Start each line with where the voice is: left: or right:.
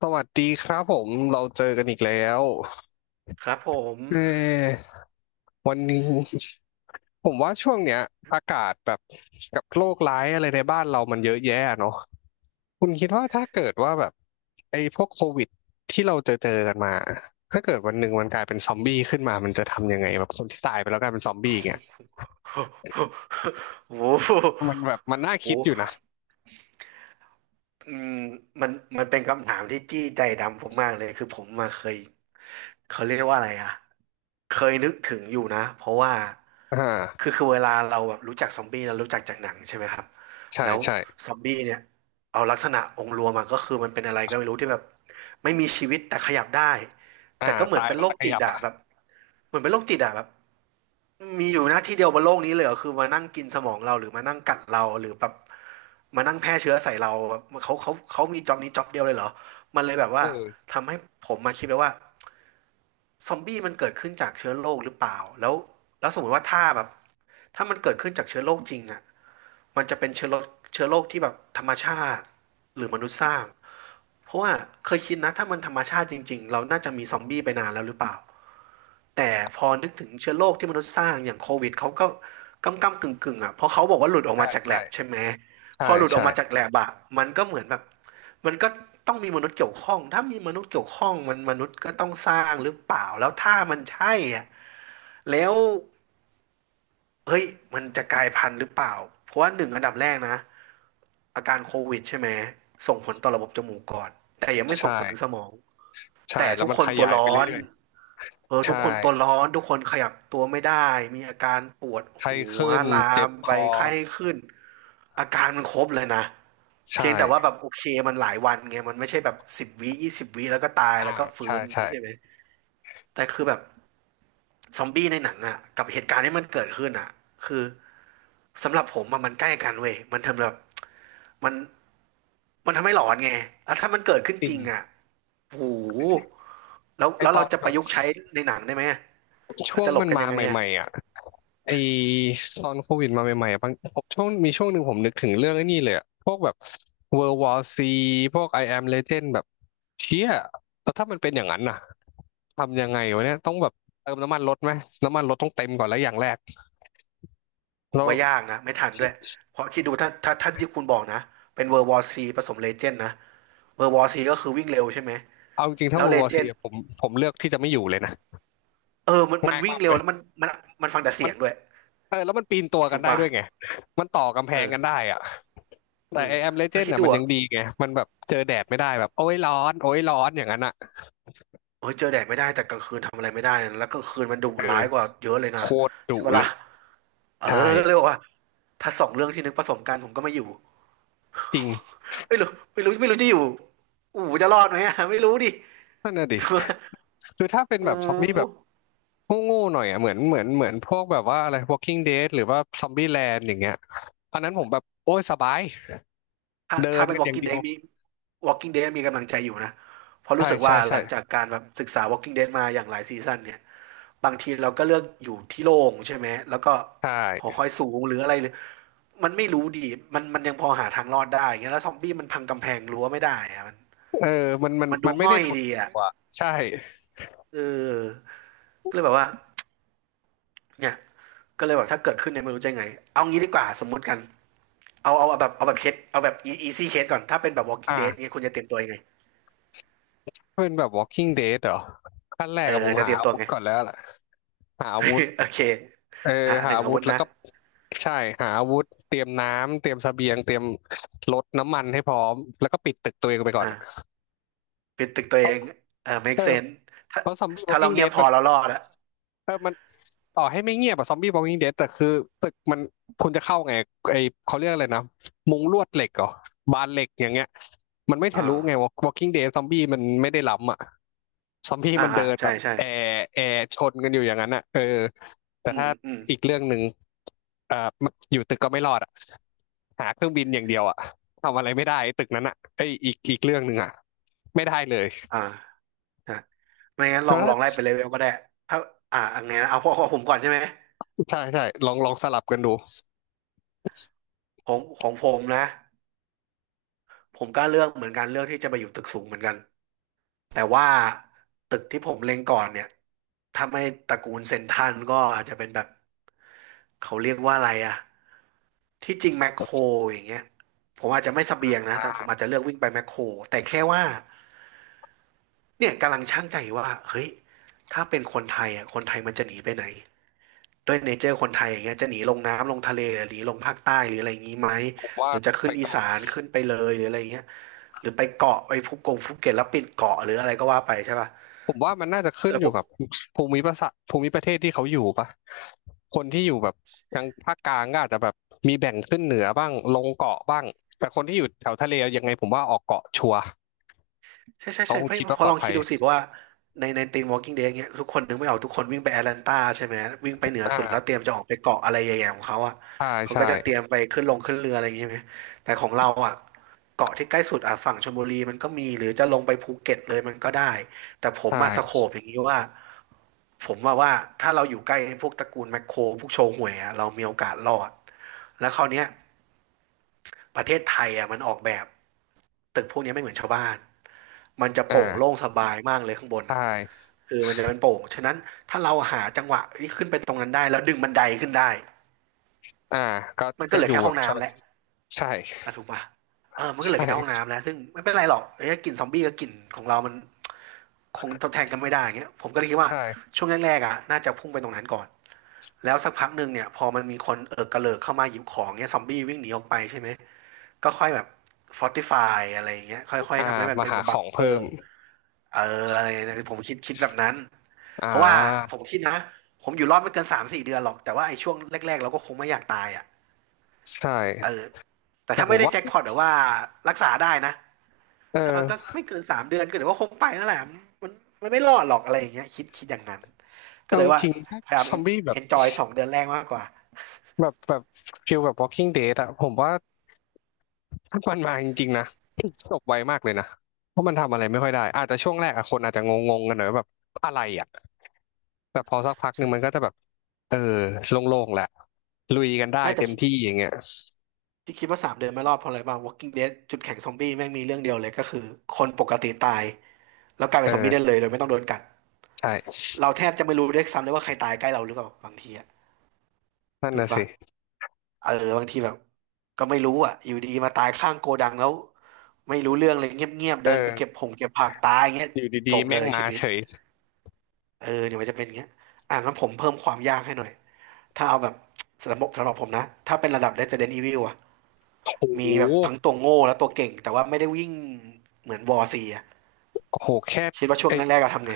left: สวัสดีครับผมเราเจอกันอีกแล้ว
right: ครับผม
left: เออวันนี้ผมว่าช่วงเนี้ยอากาศแบบกับโรคร้ายอะไรในบ้านเรามันเยอะแยะเนาะคุณคิดว่าถ้าเกิดว่าแบบไอ้พวกโควิดที่เราเจอกันมาถ้าเกิดวันหนึ่งมันกลายเป็นซอมบี้ขึ้นมามันจะทำยังไงแบบคนที่ตายไปแล้วกลายเป็นซอมบี้เงี้ย
right: โอ้โห
left: มันแบบมันน่าคิด
right: โอ้
left: อยู่
right: โห
left: นะ
right: อืมมันมันเป็นคำถามที่จี้ใจดำผมมากเลย คือผมมาเคยเขาเรียกว่าอะไรอ่ะเคยนึกถึงอยู่นะ เพราะว่า
left: อ่
right: คือ
left: า
right: คือเวลาเราแบบรู้จักซอมบี้เรารู้จักจากหนังใช่ไหมครับ
left: ใช่
right: แล้ว
left: ใช่
right: ซอมบี้เนี่ยเอาลักษณะองค์รวมอะก็คือมันเป็นอะไรก็ไม่รู้ที่แบบไม่มีชีวิตแต่ขยับได้
left: อ่า
right: แต่ก็เหมือ
left: ตา
right: น
left: ย
right: เป็น
left: แล้ว
right: โร
left: จะ
right: ค
left: ข
right: จิต
left: ยับ
right: อะ
left: อ่ะ
right: แบบเหมือนเป็นโรคจิตอะแบบมีอยู่หน้าที่เดียวบนโลกนี้เลยเหรอคือมานั่งกินสมองเราหรือมานั่งกัดเราหรือแบบมานั่งแพร่เชื้อใส่เราแบบเขามีจ็อบนี้จ็อบเดียวเลยเหรอมันเลยแบบว่า
left: เออ
right: ทำให้ผมมาคิดเลยว่า ซอมบี้มันเกิดขึ้นจากเชื้อโรคหรือเปล่าแล้วสมมติว่าถ้าแบบถ้ามันเกิดขึ้นจากเชื้อโรคจริงอ่ะมันจะเป็นเชื้อโรคที่แบบธรรมชาติหรือมนุษย์สร้างเพราะว่าเคยคิดนะถ้ามันธรรมชาติจริงๆเราน่าจะมีซอมบี้ไปนานแล้วหรือเปล่าแต่พอนึกถึงเชื้อโรคที่มนุษย์สร้างอย่างโควิดเขาก็กึ่งกึ่งๆอ่ะเพราะเขาบอกว่าหลุดออกมา
left: ใช่
right: จากแล
left: ใช่
right: บใช่ไหมพ
left: ใช่
right: อหลุดออก
left: ใช่
right: มาจากแลบอะมันก็เหมือนแบบ มันก็ต้องมีมนุษย์เกี่ยวข้องถ้ามีมนุษย์เกี่ยวข้องมันมนุษย์ก็ต้องสร้างหรือเปล่าแล้วถ้ามันใช่อะแล้วเฮ้ยมันจะกลายพันธุ์หรือเปล่าเพราะว่าหนึ่งอันดับแรกนะอาการโควิดใช่ไหมส่งผลต่อระบบจมูกก่อนแต่ยังไม่ส่
left: ใช่
right: งผลถึงสมอง
left: ใช่
right: แต่
left: แล้ว
right: ทุก
left: มัน
right: ค
left: ข
right: นตัว
left: ยายไป
right: ร้อน
left: เรื่อยๆ
right: เออทุ
left: ใช่
right: กคนตัวร้อนทุกคนขยับตัวไม่ได้มีอาการปวด
left: ไข้
right: หัว
left: ขึ้น
right: ลา
left: เจ็
right: ม
left: บค
right: ไป
left: อ
right: ไข้ขึ้นอาการมันครบเลยนะ
left: ใช
right: เพียงแต่ว่า
left: ่
right: แบบโอเคมันหลายวันไงมันไม่ใช่แบบสิบวิยี่สิบวิแล้วก็ตาย
left: อ่า
right: แล้วก็ฟื้
left: ใช่
right: นอย่าง
left: ใช่
right: นี้ใช่ไหมแต่คือแบบซอมบี้ในหนังอ่ะกับเหตุการณ์ที่มันเกิดขึ้นอ่ะคือสำหรับผมอะมันใกล้กันเว้ยมันทำแบบมันมันทำให้หลอนไงแล้วถ้ามันเกิดขึ้น
left: จริ
right: จ
left: ง
right: ริงอ่ะโอ้โหแล้ว
left: ไอ
right: แล้ว
left: ตอ
right: เรา
left: น
right: จะ
left: แบ
right: ประ
left: บ
right: ยุกต์ใช้ในหนังได้ไหมเรา
left: ช่วง
right: จะหลบ
left: มัน
right: กัน
left: มา
right: ยังไงอะ
left: ใหม่ๆอ่ะไอตอนโควิดมาใหม่ๆอะบางผมช่วงมีช่วงหนึ่งผมนึกถึงเรื่องไอ้นี่เลยอะพวกแบบ World War C พวก I Am Legend แบบเชี่ยแล้วถ้ามันเป็นอย่างนั้นน่ะทำยังไงวะเนี่ย ต้องแบบเติมน้ำมันรถไหม น้ำมันรถต้องเต็มก่อนแล้วอย่างแรก
right: ผม
left: แล้ว
right: ว่ายากนะไม่ทันด้วยเพราะคิดดูถ้าที่คุณบอกนะเป็นเวอร์วอร์ซีผสมเลเจนด์นะเวอร์วอร์ซีก็คือวิ่งเร็วใช่ไหม
left: เอาจริงๆ
right: แล้
left: ถ้า
right: วเล
left: World War
right: เจ
left: C
right: นด์
left: อะผมเลือกที่จะไม่อยู่เลยนะ
right: เออมัน
left: ง่าย
right: วิ่ง
left: มาก
right: เร็
left: เล
right: ว
left: ย
right: แล้วมันมันฟังแต่เสียงด้วย
left: เออแล้วมันปีนตัวกั
right: ถู
left: น
right: ก
left: ได้
right: ป่ะ
left: ด้วยไงมันต่อกำแพ
right: เออ
left: งกันได้อะ
right: เอ
left: แต่
right: อ
left: ไอแอมเลเจ
right: แล้ว
left: นด์
right: คิด
left: น่ะ
right: ดู
left: มันยั
right: อ่ะ
left: งดีไงมันแบบเจอแดดไม่ได้แบบโอ้ยร้อนโอ้ยร้อนอย่างนั้นอ่ะ
right: เออเจอแดดไม่ได้แต่กลางคืนทำอะไรไม่ได้นะแล้วกลางคืนมันดุ
left: เออ
right: ร้ายกว่าเยอะเลยนะ
left: โคตร
right: ใช่
left: ดุ
right: ปะ
left: เล
right: ล่ะ
left: ย
right: เออ
left: ใช่
right: ก็เลยบอกว่าถ้าสองเรื่องที่นึกผสมกันผมก็ไม่อยู่
left: จริง
right: ไม่รู้ไม่รู้ไม่รู้จะอยู่อู๋จะรอดไหมอะไม่รู้ดิ
left: นั่นน่ะดิคือถ้าเป็นแบ
right: อู
left: บซอมบี้แบ
right: ๋
left: บโง่ๆหน่อยอ่ะเหมือนพวกแบบว่าอะไร Walking Dead หรือว่า Zombie Land อย่างเงี้ยอันนั้นผมแบบโอ้ยสบาย
right: ถ้า
left: เดิ
right: ถ้า
left: น
right: เป็น
left: กันอย่าง
right: Walking
left: เดีย
right: Dead
left: ว
right: มี Walking Dead มีกำลังใจอยู่นะ เพราะรู้
left: ใช่
right: สึก
left: ใช่
right: ว่าห
left: ใช่
right: ลังจากการแบบศึกษา Walking Dead มาอย่างหลายซีซั่นเนี่ย บางทีเราก็เลือกอยู่ที่โล่งใช่ไหม แล้วก็
left: ใช
right: หอ
left: ่
right: คอยสูงหรืออะไรหรือมันไม่รู้ดีมันยังพอหาทางรอดได้เงี้ยแล้วซอมบี้มันพังกำแพงรั้วไม่ได้อะมัน
left: เออมันมัน
right: มัน
left: มั
right: ดู
left: นไม่
right: ง่
left: ได้
right: อย
left: ดุ
right: ดีอ่ะ
left: กว่าใช่
right: เออ ก็เลยแบบว่าเนี่ยก็เลยแบบถ้าเกิดขึ้นเนี่ยไม่รู้จะยังไง เอางี้ดีกว่าสมมุติกันเอาเอาแบบเอาแบบเคสเอาแบบ easy case ก่อนถ้าเป็นแบบ Walking
left: อ่า
right: Dead เนี้ยคุณจะเตรียมตัวยังไง
left: เป็นแบบ Walking Dead เหรอขั้นแร
right: เอ
left: ก
right: อ
left: อะผม
right: จะเต
left: หา
right: รียม
left: อา
right: ตัว
left: วุธ
right: ไง
left: ก่อนแล้วแหละหาอาวุธ
right: โอเค
left: เออ
right: อ่ะห
left: หา
right: นึ่ง
left: อา
right: อา
left: วุ
right: วุ
left: ธ
right: ธ
left: แล้ว
right: นะ
left: ก็ใช่หาอาวุธเตรียมน้ำเตรียมเสบียงเตรียมรถน้ำมันให้พร้อมแล้วก็ปิดตึกตัวเองไปก่อนอะ
right: อ่าปิดตึกตัวเองเออ
left: เอ
right: make
left: อ
right: sense ถ้า
left: เพราะซอมบี้
right: ถ้าเรา
left: Walking
right: เงียบ
left: Dead
right: พอ
left: มัน
right: เรา
left: มั
right: ร
left: น
right: อดอะ
left: เออมันต่อให้ไม่เงียบอะซอมบี้ Walking Dead แต่คือตึกมันคุณจะเข้าไงไอเขาเรียกอะไรนะมุงลวดเหล็กเหรอบานเหล็กอย่างเงี้ยมันไม่
right: อ
left: ทะลุไง
right: ่า
left: Walking Dead ซอมบี้มันไม่ได้ล้ำอะ ซอมบี้
right: อ่า
left: มัน
right: อ่า
left: เดิน
right: ใช่
left: แบบ
right: ใช่
left: แอร์แอร์ชนกันอยู่อย่างนั้นอ่ะเออแต่
right: อืม
left: ถ้า
right: อืม
left: อีกเรื่องหนึ่งเอ่ออยู่ตึกก็ไม่รอดอ่ะหาเครื่องบินอย่างเดียวอ่ะทำอะไรไม่ได้ไอ้ตึกนั้นอ่ะไอ้ยอีกอีกเรื่องหนึ่งอ่ะไม่ได้เลย
right: อ่าอ่ะไม่งั้นลอ
left: แล้ว
right: งลองไล่
left: ถ้า
right: ไปเลเวลก็ได้ถ้าอ่าอันไงนะเอาพวของผมก่อนใช่ไหม
left: ใช่ใช่ลองลองสลับกันดู
right: ของผมนะ ผมก็เลือกเหมือนกันเลือกที่จะไปอยู่ตึกสูงเหมือนกัน แต่ว่าตึกที่ผมเล็งก่อนเนี่ยถ้าไม่ตระกูลเซ็นทรัลก็อาจจะเป็นแบบเขาเรียกว่าอะไรอะที่จริงแมคโครอย่างเงี้ยผมอาจจะไม่เสบียงนะ
left: อ่
right: แต่ผม
left: า
right: อาจจะเลือกวิ่งไปแมคโครแต่แค่ว่าเนี่ยกำลังชั่งใจว่าเฮ้ยถ้าเป็นคนไทยอะคนไทยมันจะหนีไปไหน ด้วยเนเจอร์คนไทยอย่างเงี้ยจะหนีลงน้ำลงทะเลหรือหนีลงภาคใต้หรืออะไรอย่างงี้ไหม
left: ผม
right: ห
left: ว่า
right: รือจะ
left: ไป
right: ขึ้นอีสานขึ้นไปเลยหรืออะไรอย่างเงี้ยหรือไปเกาะไปภูกงภูเก็ตแล้วปิดเกาะหรืออะไรก็ว่าไปใช่ป่ะ
left: ผมว่ามันน่าจะขึ้น
right: แต่
left: อ
right: ผ
left: ยู่
right: ม
left: กับภูมิประเทศภูมิประเทศที่เขาอยู่ปะคนที่อยู่แบบทางภาคกลางก็อาจจะแบบมีแบ่งขึ้นเหนือบ้างลงเกาะบ้างแต่คนที่อยู่แถวทะเลยังไงผมว่าออกเกาะชัวร์
right: ใช่ใช่
left: เขา
right: ใช่
left: คง
right: ไม่
left: คิดว่า
right: พ
left: ป
right: อ
left: ลอ
right: ล
left: ด
right: อง
left: ภั
right: คิด
left: ย
right: ดูสิเพราะว่าในทีม Walking Dead เงี้ยทุกคนนึกไม่ออกทุกคนวิ่งไปแอตแลนตาใช่ไหมวิ่งไปเหนือสุดแล้วเตรี
left: อ่า
right: ยมจะออกไปเกาะอะไรใหญ่ๆของเขาอ่ะ
left: ใช่
right: เขาก็จะเตรี
left: ใช่
right: ยมไปขึ้นลงขึ้นเรืออะไรอย่างเงี้ยไหมแต่ของเราอ่ะเกาะที่ใกล้สุดอ่ะฝั่งชลบุรีมันก็มีหรือจะลงไปภูเก็ตเลยมันก็ได้แต่ผ
left: ใช
right: มมาสโค
left: ่
right: ปอย่างนี้ว่า ผมว่าถ้าเราอยู่ใกล้พวกตระกูลแมคโครพวกโชห่วยอะเรามีโอกาสรอดแล้วคราวเนี้ยประเทศไทยอะมันออกแบบตึกพวกเนี้ยไม่เหมือนชาวบ้านมันจะโปร่งโล่ง
left: อ่า
right: สบายมากเลยข้างบน
left: ใช
right: อะ
left: ่
right: คือมันจะเป็นโปร่งฉะนั้นถ้าเราหาจังหวะที่ขึ้นไปตรงนั้นได้แล้วดึงบันไดขึ้นได้
left: อ่าก็
right: มันก็
left: ก็
right: เหลื
left: อ
right: อ
left: ยู่
right: แค่ห้
left: แบ
right: อง
left: บส
right: น้ำ
left: บา
right: แห
left: ย
right: ละ
left: ใช่
right: อ่ะถูกป่ะเออมันก็
left: ใช
right: เหลือแค่ห้อง
left: ่
right: น้ำแล้วซึ่งไม่เป็นไรหรอกไอ้กลิ่นซอมบี้กับกลิ่นของเรามันคงทดแทนกันไม่ได้อย่างเงี้ยผมก็เลยคิดว่า
left: ใช่
right: ช่วงแรกๆอ่ะน่าจะพุ่งไปตรงนั้นก่อนแล้วสักพักหนึ่งเนี่ยพอมันมีคนเอิกกระเลิกเข้ามาหยิบของเนี่ยซอมบี้วิ่งหนีออกไปใช่ไหมก็ค่อยแบบฟอร์ติฟายอะไรอย่างเงี้ยค่อย
left: อ่า
right: ๆทำให้มัน
left: มา
right: เป็น
left: หาข
right: บั
left: อ
right: ง
left: ง
right: เก
left: เพิ่
right: อร์
left: ม
right: เอออะไรเนี่ยผมคิดแบบนั้น
left: อ่
right: เพราะว่าผ
left: า
right: มคิดนะผมอยู่รอดไม่เกินสามสี่เดือนหรอกแต่ว่าไอ้ช่วงแรกๆเราก็คงไม่อยากตายอ่ะ
left: ใช่
right: เออแต่
left: แต่
right: ถ้า
left: ผ
right: ไม่
left: ม
right: ได้
left: ว่า
right: แจ็คพอตหรือว่ารักษาได้นะ
left: เอ
right: ก็
left: อ
right: ไม่เกินสามเดือนก็เดี๋ยวว่าคงไปนั่นแหละมันมันไม่รอดหรอกอะไรอย่างเงี้ยคิดอย่างนั้นก็
left: เอา
right: เลย
left: จ
right: ว่า
left: ริงๆถ้า
right: พยายาม
left: ซอมบี้แบ
right: เอ
left: บ
right: นจอยสองเดือนแรกมากกว่า
left: แบบแบบฟิลแบบ Walking Dead อะผมว่า ถ้ามันมาจริงๆนะจบไวมากเลยนะเพราะมันทำอะไรไม่ค่อยได้อาจจะช่วงแรกอะคนอาจจะงงๆกันหน่อยว่าแบบอะไรอะแต่พอสักพักห
right: ส
left: นึ่งมั
right: นุ
left: น
right: ก
left: ก็จะแบบเออโล่งๆแหละลุยกันได้
right: ไม่แต่
left: เต็ม
right: คิด
left: ที่อย่างเงี้ย
right: ที่คิดว่าสามเดือนไม่รอดเพราะอะไรบ้าง Walking Dead จุดแข็งซอมบี้แม่งมีเรื่องเดียวเลยก็คือคนปกติตายแล้วกลายเป็นซอมบี้ได้
left: เออ
right: เลยโดยไม่ต้องโดนกัด
left: ใช่
right: เราแทบจะไม่รู้ด้วยซ้ำเลยว่าใครตายใกล้เราหรือเปล่าบางทีอะ
left: นั่น
right: ถูก
left: น่ะ
right: ปะ
left: สิ
right: เออบางทีแบบก็ไม่รู้อ่ะอยู่ดีมาตายข้างโกดังแล้วไม่รู้เรื่องเลยเงียบๆ
left: เอ
right: เดินไปเก็บ
left: อ
right: ผงเก็บผักตายเงี้ย
left: อยู่
right: จ
left: ดี
right: บ
left: ๆ
right: เล
left: แม่ง
right: ย
left: มา
right: ชีวิต
left: เฉย
right: เออเดี๋ยวมันจะเป็นอย่างเงี้ยอ่ะงั้นผมเพิ่มความยากให้หน่อยถ้าเอาแบบสำหรับผมนะถ้าเป็นระดับ Resident Evil อ่ะ
left: โอโห
right: มีแบบทั้งตัวโง่และตัวเก่งแต่ว่าไม่ได้วิ่งเหมือนวอร์ซีอ่ะ
left: โอ้โหแค่
right: คิดว่าช่วง
left: ไอ้
right: แรกๆเราทำไง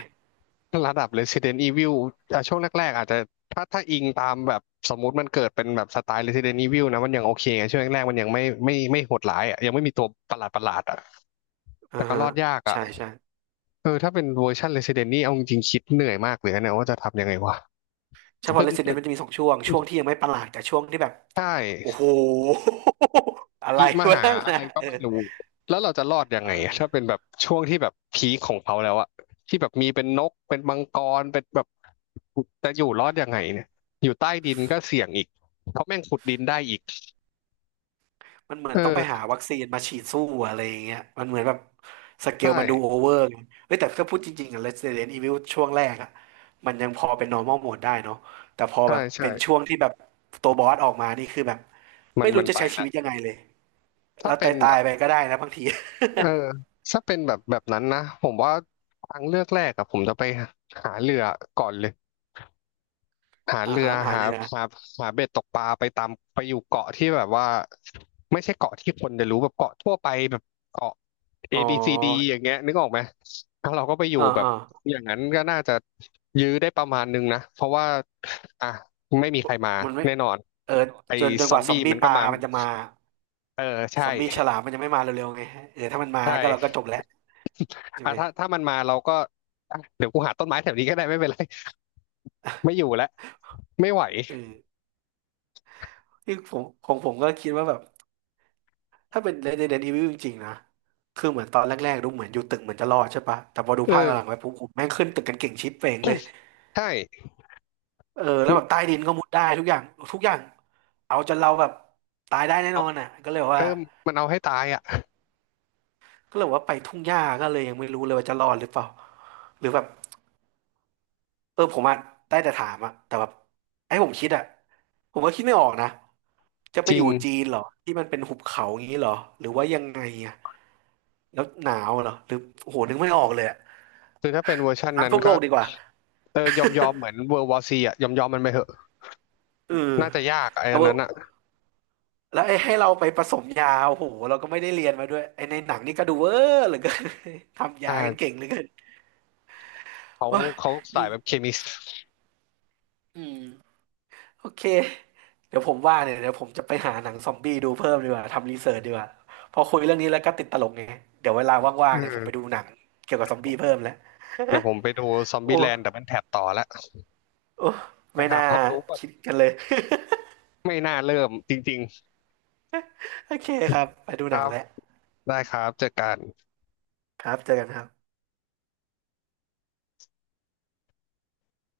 left: ระดับ Resident Evil อ่ะช่วงแรกๆอาจจะถ้าถ้าอิงตามแบบสมมติมันเกิดเป็นแบบสไตล์ Resident Evil นะมันยังโอเคไงช่วงแรกๆมันยังไม่ไม่ไม่โหดร้ายอ่ะยังไม่มีตัวประหลาดประหลาดอ่ะ
right: อ่า
left: แต่ก็
right: ฮะ
left: รอดยากอ่ะ
right: ใช่ใช่
left: เออถ้าเป็นเวอร์ชัน Resident นี่เอาจริงๆคิดเหนื่อยมากเลยนะเนี่ยว่าจะทำยังไงวะ
right: ใช่ พอ
left: ขึ้นตึ
right: Resident
left: ก
right: มันจะมีสองช่วงช่วงที่ยังไม่ประหลาดกับช่วงที่แบบ
left: ใช่
right: โอ้โห อะไร
left: ธิม
right: วะ
left: หา
right: นั่น
left: อะ
right: นะ
left: ไรก็
right: เออ
left: ไม่รู้แล้วเราจะรอดยัง
right: เออ
left: ไงอะถ้าเป็นแบบช่วงที่แบบพีคของเขาแล้วอะที่แบบมีเป็นนกเป็นมังกรเป็นแบบจะอยู่รอดยังไงเนี่ยอยู่ใต้ดินก็เสี่ยงอีกเพราะแม่งขุดดินได้อีก
right: มันเหมือนต้องไปหา
left: เออ
right: วัคซีนมาฉีดสู้อะไรอย่างเงี้ยมันเหมือนแบบสเก
left: ใช่
right: ลมันดูโอเวอร์ไงเฮ้ยแต่ถ้าพูดจริงๆอะ Resident Evil ช่วงแรกอะมันยังพอเป็น normal mode ได้เนาะแต่พอ
left: ใช่
right: แบบ
left: ใช่
right: เป็นช่วงที่แบบตัวบอสออกมา นี่คือแบบ
left: มัน
right: ไม่รู้
left: มัน
right: จะ
left: ไป
right: ใช้ชี
left: แล้ว
right: วิตยังไงเลย
left: ถ้า
right: แล้ว
left: เป็
right: ตา
left: น
right: ย
left: แบ
right: ตาย
left: บ
right: ไปก็ได้นะบางที
left: เออถ้าเป็นแบบแบบนั้นนะผมว่าทางเลือกแรกอะผมจะไปหาเรือก่อนเลย หา
right: อ่า
left: เรือ
right: ฮะหา
left: หา
right: เรือ
left: หาหาเบ็ดตกปลาไปตามไปอยู่เกาะที่แบบว่าไม่ใช่เกาะที่คนจะรู้แบบเกาะทั่วไปแบบเกาะเอ
right: อ๋อ
left: บีซีดีอย่างเงี้ยนึกออกไหมถ้าเราก็ไปอยู่
right: อ่า
left: แบบ
right: อ่า
left: อย่างนั้นก็น่าจะยื้อได้ประมาณนึงนะเพราะว่าอ่ะไม่มีใครมา
right: มันไม่
left: แน่นอน
right: เออ
left: ไอ้
right: จน
left: ซ
right: ก
left: อม
right: ว่าซอ
left: บี้
right: มบี้
left: มัน
right: ป
left: ก็
right: ลา
left: มา
right: มันจะมา
left: เออ
right: ซอ
left: ใช่
right: มบี้ฉลามมันยังไม่มาเร็วๆไงเออถ้ามันมา
left: ใช
right: ก็เราก็จ
left: ่
right: บแล้วใช่
left: อ่ะ
right: ไหม
left: ถ้าถ้ามันมาเราก็อ่ะเดี๋ยวกูหาต้นไม้แถวนี้ก็ได้ไม่เป็นไรไม่อยู่แล้วไม่ไหว
right: เออ ที่ผมของผมก็คิดว่าแบบถ้าเป็น Resident Evil จริงๆนะคือเหมือนตอนแรกๆดูเหมือนอยู่ตึกเหมือนจะรอดใช่ปะแต่พอดู
left: เอ
right: ภาคห
left: อ
right: ลังๆไปปุ๊บผมแม่งขึ้นตึกกันเก่งชิปเป่งเลย
left: ใช่
right: เออแล้
left: มั
right: ว
left: น
right: แบบใต้ดินก็มุดได้ทุกอย่างทุกอย่างเอาจนเราแบบตายได้แน่
left: เอา
right: นอนอ่ะ
left: เออมันเอาให้ตายอ่ะ
right: ก็เลยบอกว่าไปทุ่งหญ้าก็เลยยังไม่รู้เลยว่าจะรอดหรือเปล่าหรือแบบเออผมอ่ะได้แต่ถามอ่ะแต่แบบไอ้ผมคิดอ่ะผมก็คิดไม่ออกนะจะไป
left: จ
right: อ
left: ริง
right: ยู่จีนเหรอที่มันเป็นหุบเขาอย่างนี้เหรอหรือว่ายังไงอ่ะ แล้วหนาวเหรอหรือโอ้โหนึกไม่ออกเลยอะ
left: คือถ้าเป็นเวอร์ชันนั้
right: น้ำ
left: น
right: ท่วมโล
left: ก็
right: กดีกว่า
left: เออยอมยอมเหมือนเวอร์วอซีอะยอมยอมมันไปเถอะ
right: เออ
left: น่าจะยาก
right: เอา
left: ไอ้ัน
right: เว
left: นั้
right: อะ
left: นอะ
right: แล้วไอ้ให้เราไปผสมยาโอ้โหเราก็ไม่ได้เรียนมาด้วยไอ้ในหนังนี่ก็ดูเวอร์เหลือเกิน ทำ
left: อ่
right: ยากันเก่
left: า
right: งเหลือเกิน
left: เขา
right: โอ้ย
left: เขา
right: ยิ
left: สาย
right: ง
left: แบบเคมี
right: อืมโอเค เดี๋ยวผมว่าเนี่ยเดี๋ยวผมจะไปหาหนังซอมบี้ดูเพิ่มดีกว่าทำรีเสิร์ชดีกว่าพอคุยเรื่องนี้แล้วก็ติดตลกไงเดี๋ยวเวลาว่า
left: อื
right: งๆเนี่ยผมไป
left: ม
right: ดูหนังเกี่ยวกับซอมบี้เพิ่มแล้ว
left: เดี๋ยวผมไปดูซอม
right: โอ
left: บี้แลนด์ดั
right: ้
left: บเบิลแท็บต่อละ
right: โอ้
left: ไป
right: ไม่
left: หา
right: น่า
left: ความรู้ก่อน
right: คิดกันเลย
left: ไม่น่าเริ่มจริง
right: โอเคครับไปดู
left: ๆค
right: หนั
left: รั
right: ง
left: บ
right: แล้ว
left: ได้ครับเจอกัน
right: ครับเจอกันครับ